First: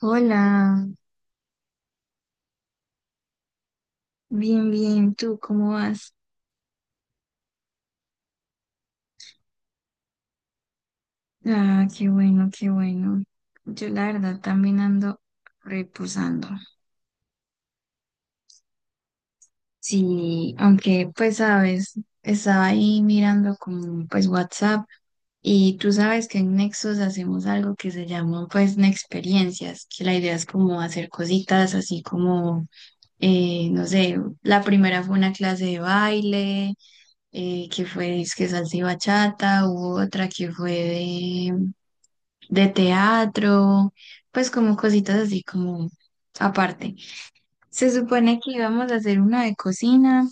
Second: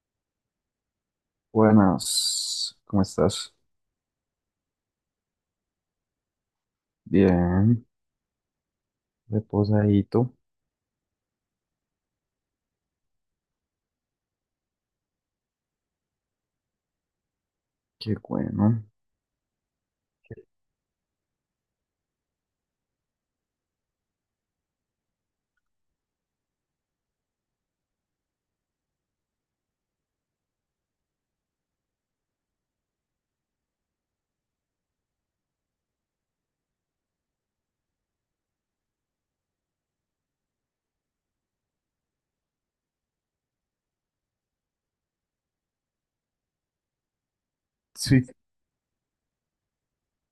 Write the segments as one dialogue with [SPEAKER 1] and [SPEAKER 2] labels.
[SPEAKER 1] Hola,
[SPEAKER 2] Buenas, ¿cómo estás?
[SPEAKER 1] bien, bien, ¿tú cómo vas?
[SPEAKER 2] Bien, reposadito,
[SPEAKER 1] Ah, qué bueno, qué bueno. Yo la verdad también ando reposando.
[SPEAKER 2] qué bueno.
[SPEAKER 1] Sí, aunque pues sabes, estaba ahí mirando con pues WhatsApp y tú sabes que en Nexos hacemos algo que se llama pues Nexperiencias, que la idea es como hacer cositas así como, no sé, la primera fue una clase de baile, que fue es que salsa y bachata, hubo otra que fue de teatro, pues como cositas así como aparte. Se
[SPEAKER 2] Sí,
[SPEAKER 1] supone que íbamos a hacer una de cocina,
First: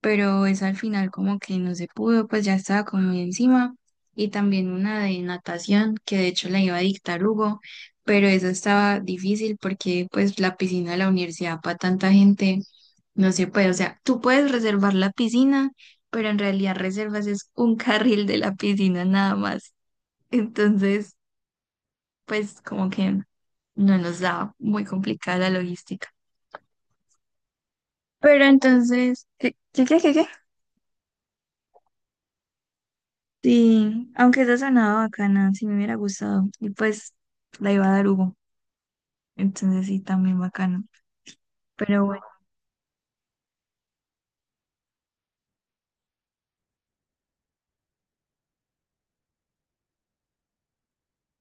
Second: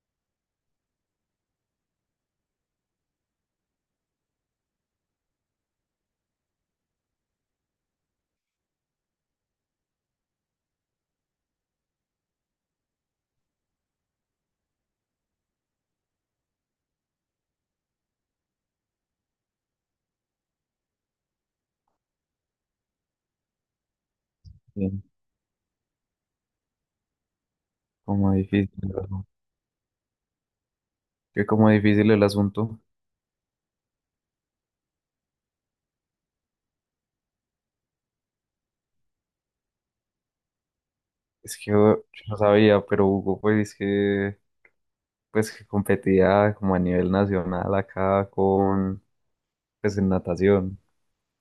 [SPEAKER 1] pero eso al final como que no se pudo, pues ya estaba como muy encima. Y también una de natación, que de hecho la iba a dictar Hugo, pero eso estaba difícil porque pues la piscina de la universidad para tanta gente no se puede. O sea, tú puedes reservar la piscina, pero en realidad reservas es un carril de la piscina nada más. Entonces pues como que no nos da muy
[SPEAKER 2] bien,
[SPEAKER 1] complicada la logística.
[SPEAKER 2] como
[SPEAKER 1] Pero
[SPEAKER 2] difícil,
[SPEAKER 1] entonces,
[SPEAKER 2] ¿no?
[SPEAKER 1] ¿qué?
[SPEAKER 2] Que como difícil el asunto.
[SPEAKER 1] Sí, aunque esa sonaba bacana, sí me hubiera gustado. Y pues la iba a dar Hugo, entonces sí, también bacana.
[SPEAKER 2] Es que yo
[SPEAKER 1] Pero bueno,
[SPEAKER 2] no sabía, pero Hugo, pues es que, pues que competía como a nivel nacional acá con, pues en natación.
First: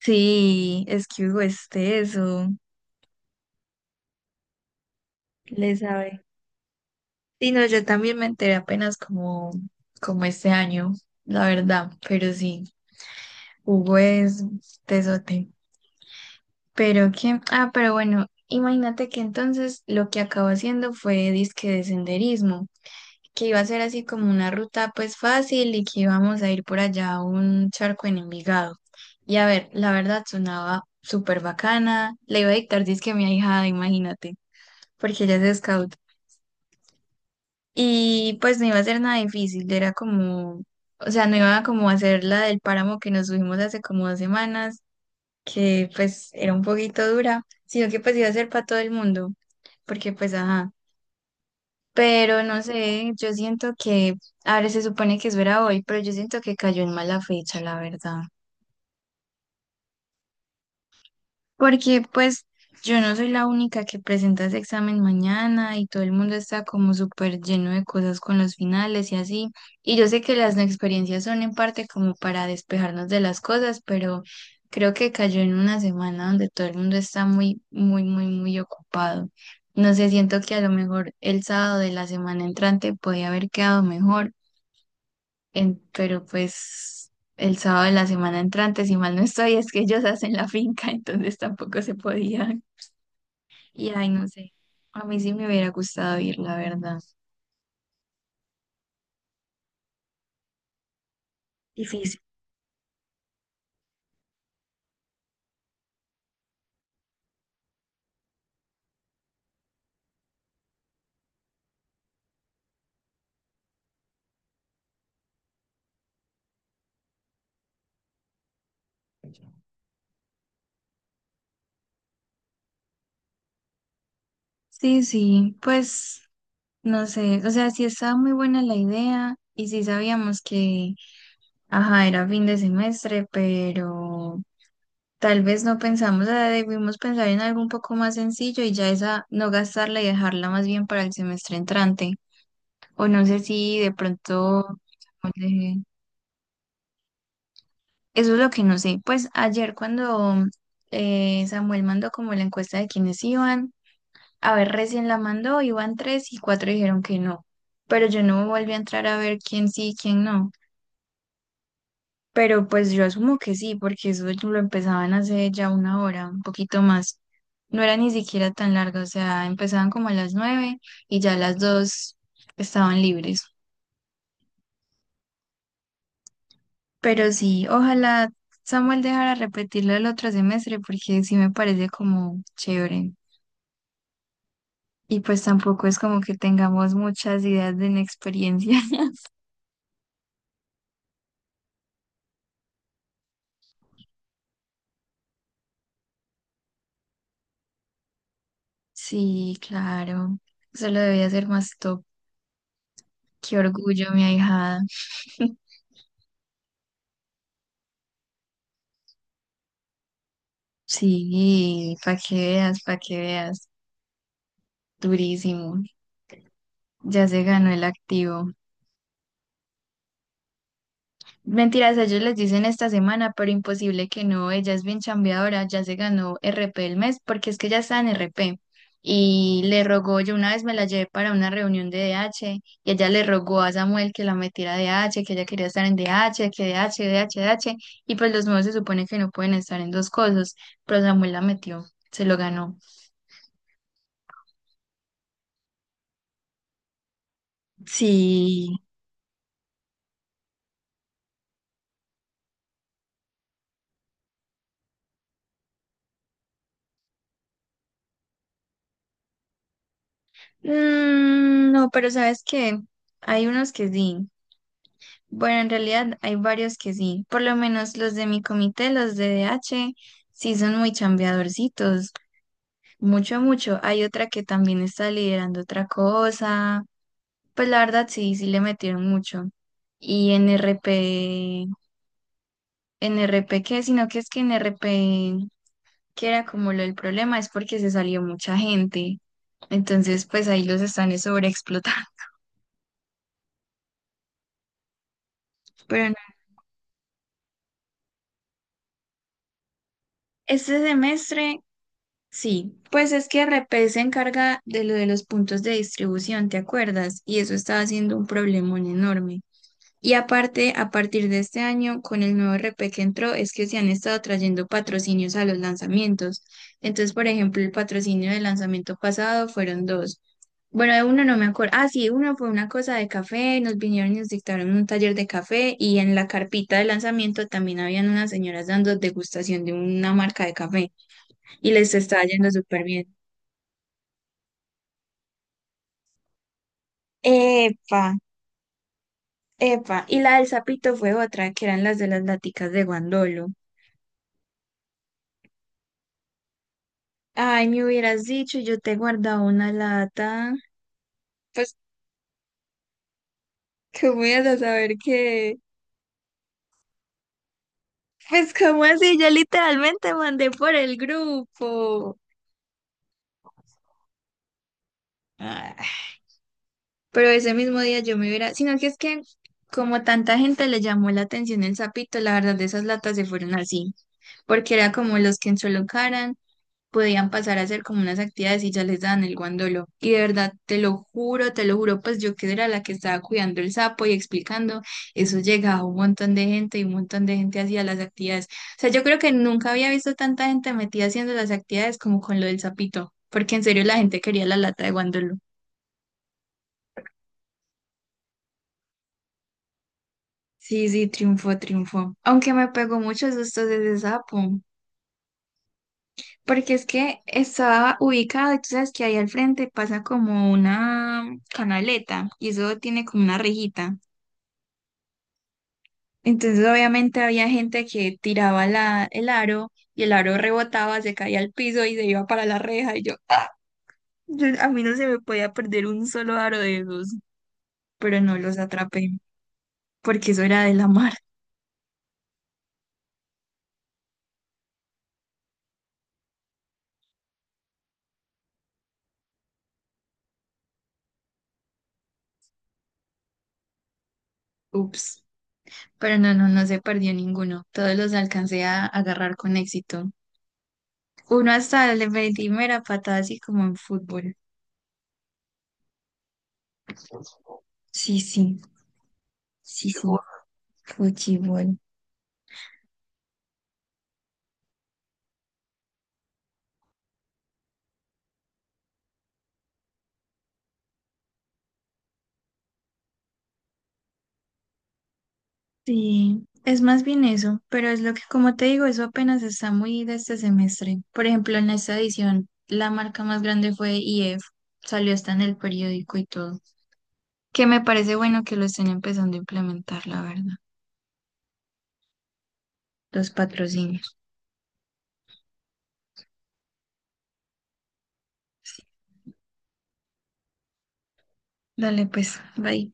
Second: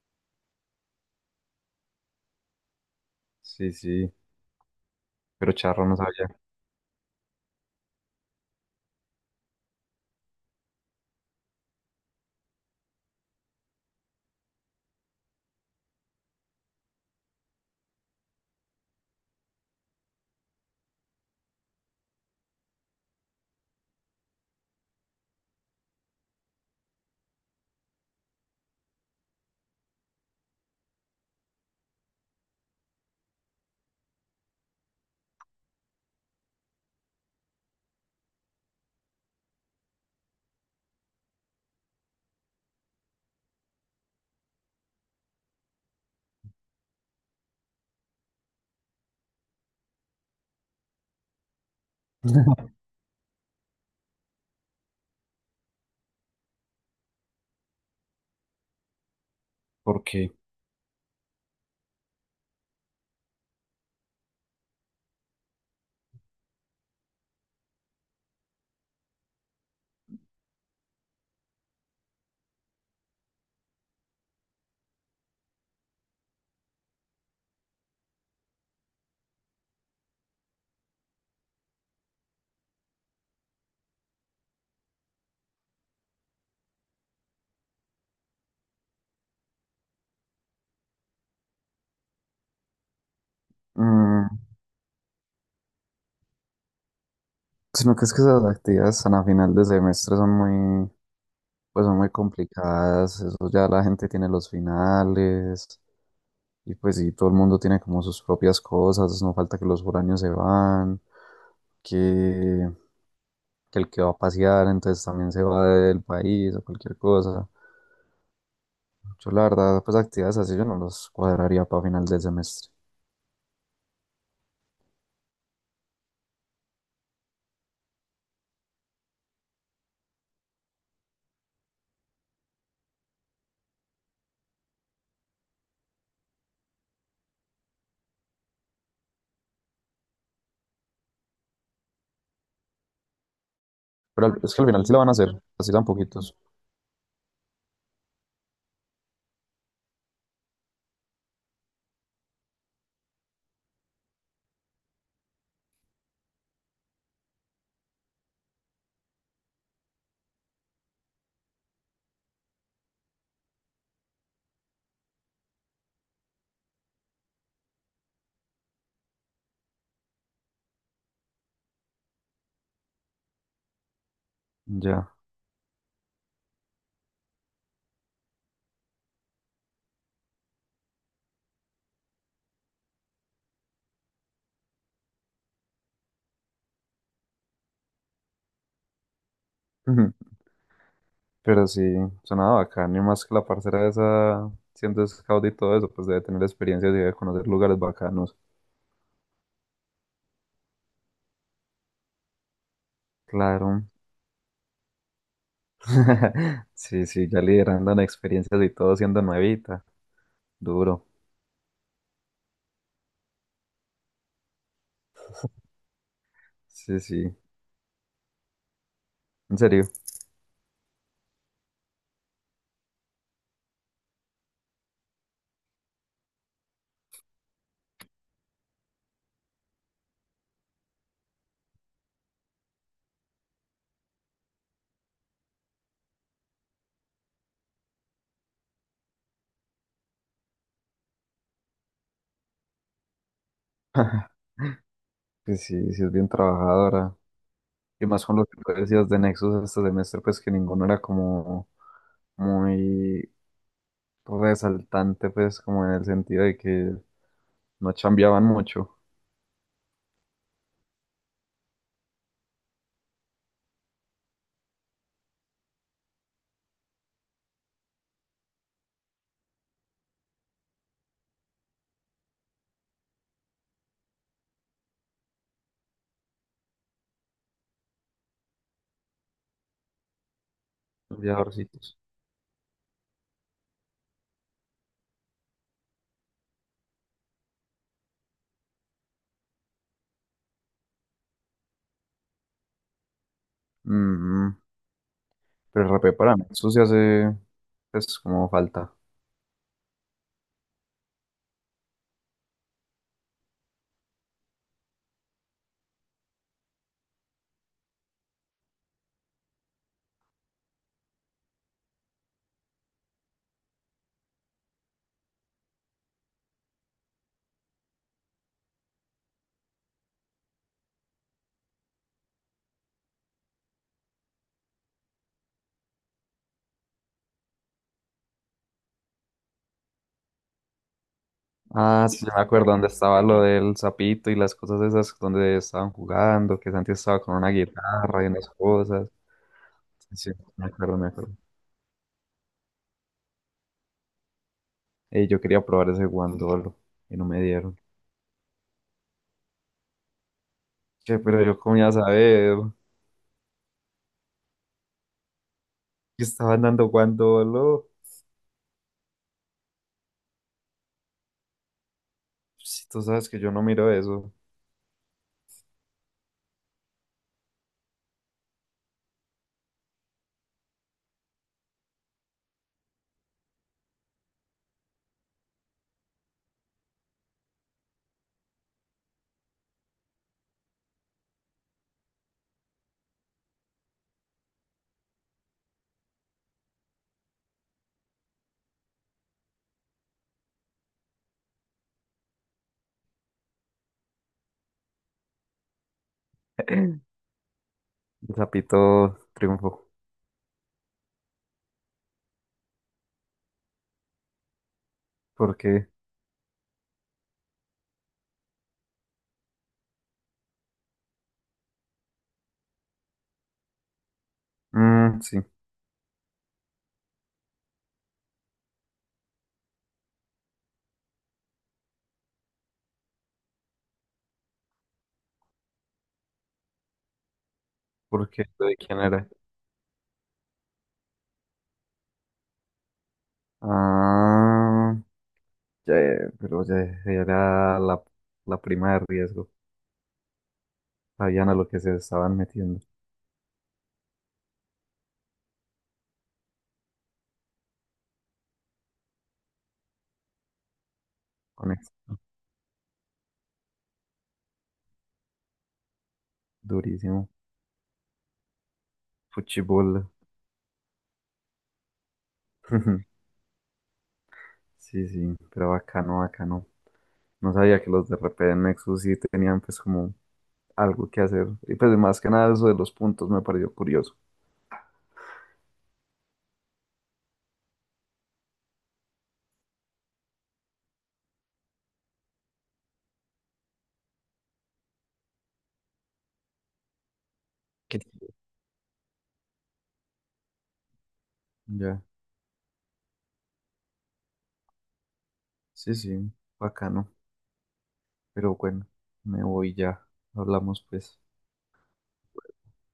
[SPEAKER 1] sí, es que Hugo es teso,
[SPEAKER 2] Sí, sí, pero
[SPEAKER 1] le
[SPEAKER 2] Charro no
[SPEAKER 1] sabe.
[SPEAKER 2] sabía.
[SPEAKER 1] Sí, no, yo también me enteré apenas como este año, la verdad, pero sí, Hugo es tesote. Pero que, ah, pero bueno, imagínate que entonces lo que acabó haciendo fue disque de senderismo, que iba a ser así como una ruta pues fácil y que íbamos a ir por allá a un charco en Envigado. Y a ver, la verdad sonaba súper bacana, le iba a dictar disque a mi ahijada, imagínate, porque ella es scout. Y pues no iba a ser nada difícil, era como, o sea, no iba como a hacer la del páramo que nos subimos hace como 2 semanas que pues era un poquito dura, sino que pues iba a ser para todo el mundo, porque pues ajá, pero no sé, yo siento que, a ver, se supone que eso era hoy, pero yo siento que cayó en mala fecha, la verdad.
[SPEAKER 2] ¿Por qué?
[SPEAKER 1] Porque pues yo no soy la única que presenta ese examen mañana y todo el mundo está como súper lleno de cosas con los finales y así. Y yo sé que las no experiencias son en parte como para despejarnos de las cosas, pero creo que cayó en una semana donde todo el mundo está muy, muy, muy, muy ocupado. No sé, siento que a lo mejor el sábado de la semana entrante podía haber quedado mejor pero pues el sábado de la semana entrante, si mal no estoy, es que ellos hacen la finca, entonces tampoco se podía. Y ay, no
[SPEAKER 2] Mm,
[SPEAKER 1] sé, a mí sí me hubiera gustado ir, la verdad.
[SPEAKER 2] sino que es que esas actividades tan a final de semestre son muy, pues son muy
[SPEAKER 1] Difícil.
[SPEAKER 2] complicadas. Eso ya la gente tiene los finales. Y pues sí, todo el mundo tiene como sus propias cosas, no falta que los foráneos se van, que, que el que va a pasear entonces también se va del país o cualquier cosa. Yo la verdad, pues actividades así yo no los cuadraría para final del semestre.
[SPEAKER 1] Sí, sí, pues no sé, o sea, sí estaba muy buena la idea y sí sabíamos que, ajá, era fin de semestre, pero tal vez no pensamos, o sea, debimos pensar en algo un poco más sencillo y ya esa no gastarla y dejarla más bien para el semestre entrante. O no sé si de
[SPEAKER 2] Pero al- es que
[SPEAKER 1] pronto
[SPEAKER 2] al final sí la van a hacer,
[SPEAKER 1] Samuel,
[SPEAKER 2] así
[SPEAKER 1] eh,
[SPEAKER 2] tan poquitos.
[SPEAKER 1] eso es lo que no sé. Pues ayer cuando Samuel mandó como la encuesta de quiénes iban, a ver, recién la mandó, iban tres y cuatro dijeron que no. Pero yo no volví a entrar a ver quién sí y quién no. Pero pues yo asumo que sí, porque eso lo empezaban hace ya una hora, un poquito más. No era ni siquiera tan largo, o sea, empezaban como a las nueve y ya a las dos estaban libres.
[SPEAKER 2] Ya.
[SPEAKER 1] Pero sí, ojalá Samuel dejara repetirlo el otro semestre porque sí me parece como chévere. Y pues tampoco es como que tengamos muchas ideas de inexperiencia.
[SPEAKER 2] Ujú. Pero sí, sonaba bacán, y más que la parcera esa, siendo scout y todo eso, pues debe tener experiencias y debe conocer lugares bacanos.
[SPEAKER 1] Sí, claro. Eso lo debía ser más top. Qué
[SPEAKER 2] Claro.
[SPEAKER 1] orgullo, mi ahijada.
[SPEAKER 2] Sí, sí, ya liderando en experiencias y todo siendo nuevita. Duro.
[SPEAKER 1] Sí, para que veas, para que veas. Durísimo.
[SPEAKER 2] Sí,
[SPEAKER 1] Ya
[SPEAKER 2] sí,
[SPEAKER 1] se ganó el activo.
[SPEAKER 2] en serio.
[SPEAKER 1] Mentiras, ellos les dicen esta semana, pero imposible que no, ella es bien chambeadora, ya se ganó RP el mes, porque es que ya está en RP. Y le rogó, yo una vez me la llevé para una reunión de DH, y ella le rogó a Samuel que la metiera a DH, que ella quería estar en DH, que DH, DH, DH, y pues los nuevos se supone que no pueden estar en dos cosas, pero Samuel la metió, se lo ganó.
[SPEAKER 2] Pues sí, sí es bien trabajadora. Y más con lo que
[SPEAKER 1] Sí.
[SPEAKER 2] tú decías de Nexus este semestre, pues que ninguno era como muy resaltante, pues como en el sentido de que no chambeaban mucho
[SPEAKER 1] Mm, no, pero ¿sabes qué? Hay unos que sí. Bueno, en realidad hay varios que sí, por lo menos los de mi comité, los de DH, sí son muy chambeadorcitos, mucho, mucho. Hay otra que también está liderando otra cosa, pues la verdad sí, sí le metieron mucho. Y en R
[SPEAKER 2] los
[SPEAKER 1] P,
[SPEAKER 2] viajorcitos.
[SPEAKER 1] en RP qué, sino que es que en RP que era como lo del problema, es porque se salió mucha gente. Entonces, pues ahí los están sobreexplotando.
[SPEAKER 2] Mm, pero el
[SPEAKER 1] Pero
[SPEAKER 2] RP
[SPEAKER 1] no.
[SPEAKER 2] para Nexus ya hace, pues como falta.
[SPEAKER 1] Este semestre sí, pues es que RP se encarga de lo de los puntos de distribución, ¿te acuerdas? Y eso estaba siendo un problemón enorme. Y aparte, a partir de este año, con el nuevo RP que entró, es que se han estado trayendo patrocinios a los lanzamientos. Entonces, por ejemplo, el patrocinio del lanzamiento pasado fueron dos. Bueno, de uno no me acuerdo. Ah, sí, uno fue una cosa de café, nos vinieron y nos dictaron un taller de café y en la carpita de lanzamiento también habían unas señoras dando degustación de una marca de café y les
[SPEAKER 2] Ah,
[SPEAKER 1] está
[SPEAKER 2] sí, ya me
[SPEAKER 1] yendo
[SPEAKER 2] acuerdo
[SPEAKER 1] súper
[SPEAKER 2] dónde
[SPEAKER 1] bien.
[SPEAKER 2] estaba lo del sapito y las cosas esas donde estaban jugando, que Santi estaba con una
[SPEAKER 1] Epa,
[SPEAKER 2] guitarra y unas cosas.
[SPEAKER 1] epa.
[SPEAKER 2] Sí,
[SPEAKER 1] Y
[SPEAKER 2] sí,
[SPEAKER 1] la del
[SPEAKER 2] me
[SPEAKER 1] sapito
[SPEAKER 2] acuerdo, me
[SPEAKER 1] fue
[SPEAKER 2] acuerdo.
[SPEAKER 1] otra, que eran las de las laticas de guandolo.
[SPEAKER 2] Yo quería probar ese guandolo y no me
[SPEAKER 1] Ay,
[SPEAKER 2] dieron.
[SPEAKER 1] me hubieras dicho, yo te he guardado una lata.
[SPEAKER 2] Che, pero yo
[SPEAKER 1] Pues,
[SPEAKER 2] cómo iba a saber
[SPEAKER 1] ¿cómo ibas a saber qué?
[SPEAKER 2] que estaban dando guandolo.
[SPEAKER 1] Pues, ¿cómo así? Yo literalmente mandé por el grupo.
[SPEAKER 2] Si tú sabes que yo no miro eso.
[SPEAKER 1] Ah, pero ese mismo día yo me hubiera... Sino que es que, como tanta gente le llamó la atención el sapito, la verdad, de esas latas se fueron así. Porque era como los que en podían pasar a hacer como unas actividades y ya les daban el guandolo. Y de verdad, te lo juro, pues yo que era la que estaba cuidando el sapo y explicando, eso llegaba un montón de gente y un montón de gente hacía las actividades. O sea, yo creo que nunca había visto tanta gente metida haciendo las actividades como con lo del sapito, porque en serio la gente quería la lata de guandolo.
[SPEAKER 2] El sapito triunfó.
[SPEAKER 1] Sí, sí, triunfó, triunfó. Aunque me pegó muchos sustos ese sapo.
[SPEAKER 2] ¿Por qué?
[SPEAKER 1] Porque es que está ubicado y tú sabes que ahí al frente pasa como una canaleta y eso tiene como una rejita.
[SPEAKER 2] Mm, sí,
[SPEAKER 1] Entonces obviamente había gente que tiraba el aro y el aro rebotaba, se caía al piso y se iba para la reja y yo, ¡ah! A mí no se me podía perder un solo aro de esos, pero no
[SPEAKER 2] porque
[SPEAKER 1] los
[SPEAKER 2] lo de quién
[SPEAKER 1] atrapé
[SPEAKER 2] era.
[SPEAKER 1] porque eso era de la mar.
[SPEAKER 2] Ah, ya, pero ya era la prima de riesgo. Sabían a lo que se estaban metiendo
[SPEAKER 1] Ups. Pero no, no, no se perdió ninguno. Todos los alcancé a agarrar con éxito. Uno
[SPEAKER 2] con eso.
[SPEAKER 1] hasta le metí mera patada así como en fútbol.
[SPEAKER 2] Durísimo.
[SPEAKER 1] Sí, sí, sí, sí,
[SPEAKER 2] Fuchibol.
[SPEAKER 1] fútbol.
[SPEAKER 2] Sí, sí, pero bacano, bacano. No sabía que los de RP de Nexus sí tenían pues como algo que hacer. Y pues más que nada eso de los puntos me pareció curioso.
[SPEAKER 1] Sí, es más bien eso, pero es lo que, como te digo, eso apenas está muy de este semestre. Por ejemplo, en esta edición, la marca más grande fue IF, salió hasta en el periódico y todo, que me
[SPEAKER 2] Que-
[SPEAKER 1] parece bueno que lo estén empezando a implementar, la verdad,
[SPEAKER 2] ya,
[SPEAKER 1] los patrocinios.
[SPEAKER 2] sí, sí, bacano. Pero
[SPEAKER 1] Sí.
[SPEAKER 2] bueno, me voy ya. Hablamos pues.
[SPEAKER 1] Dale, pues, bye.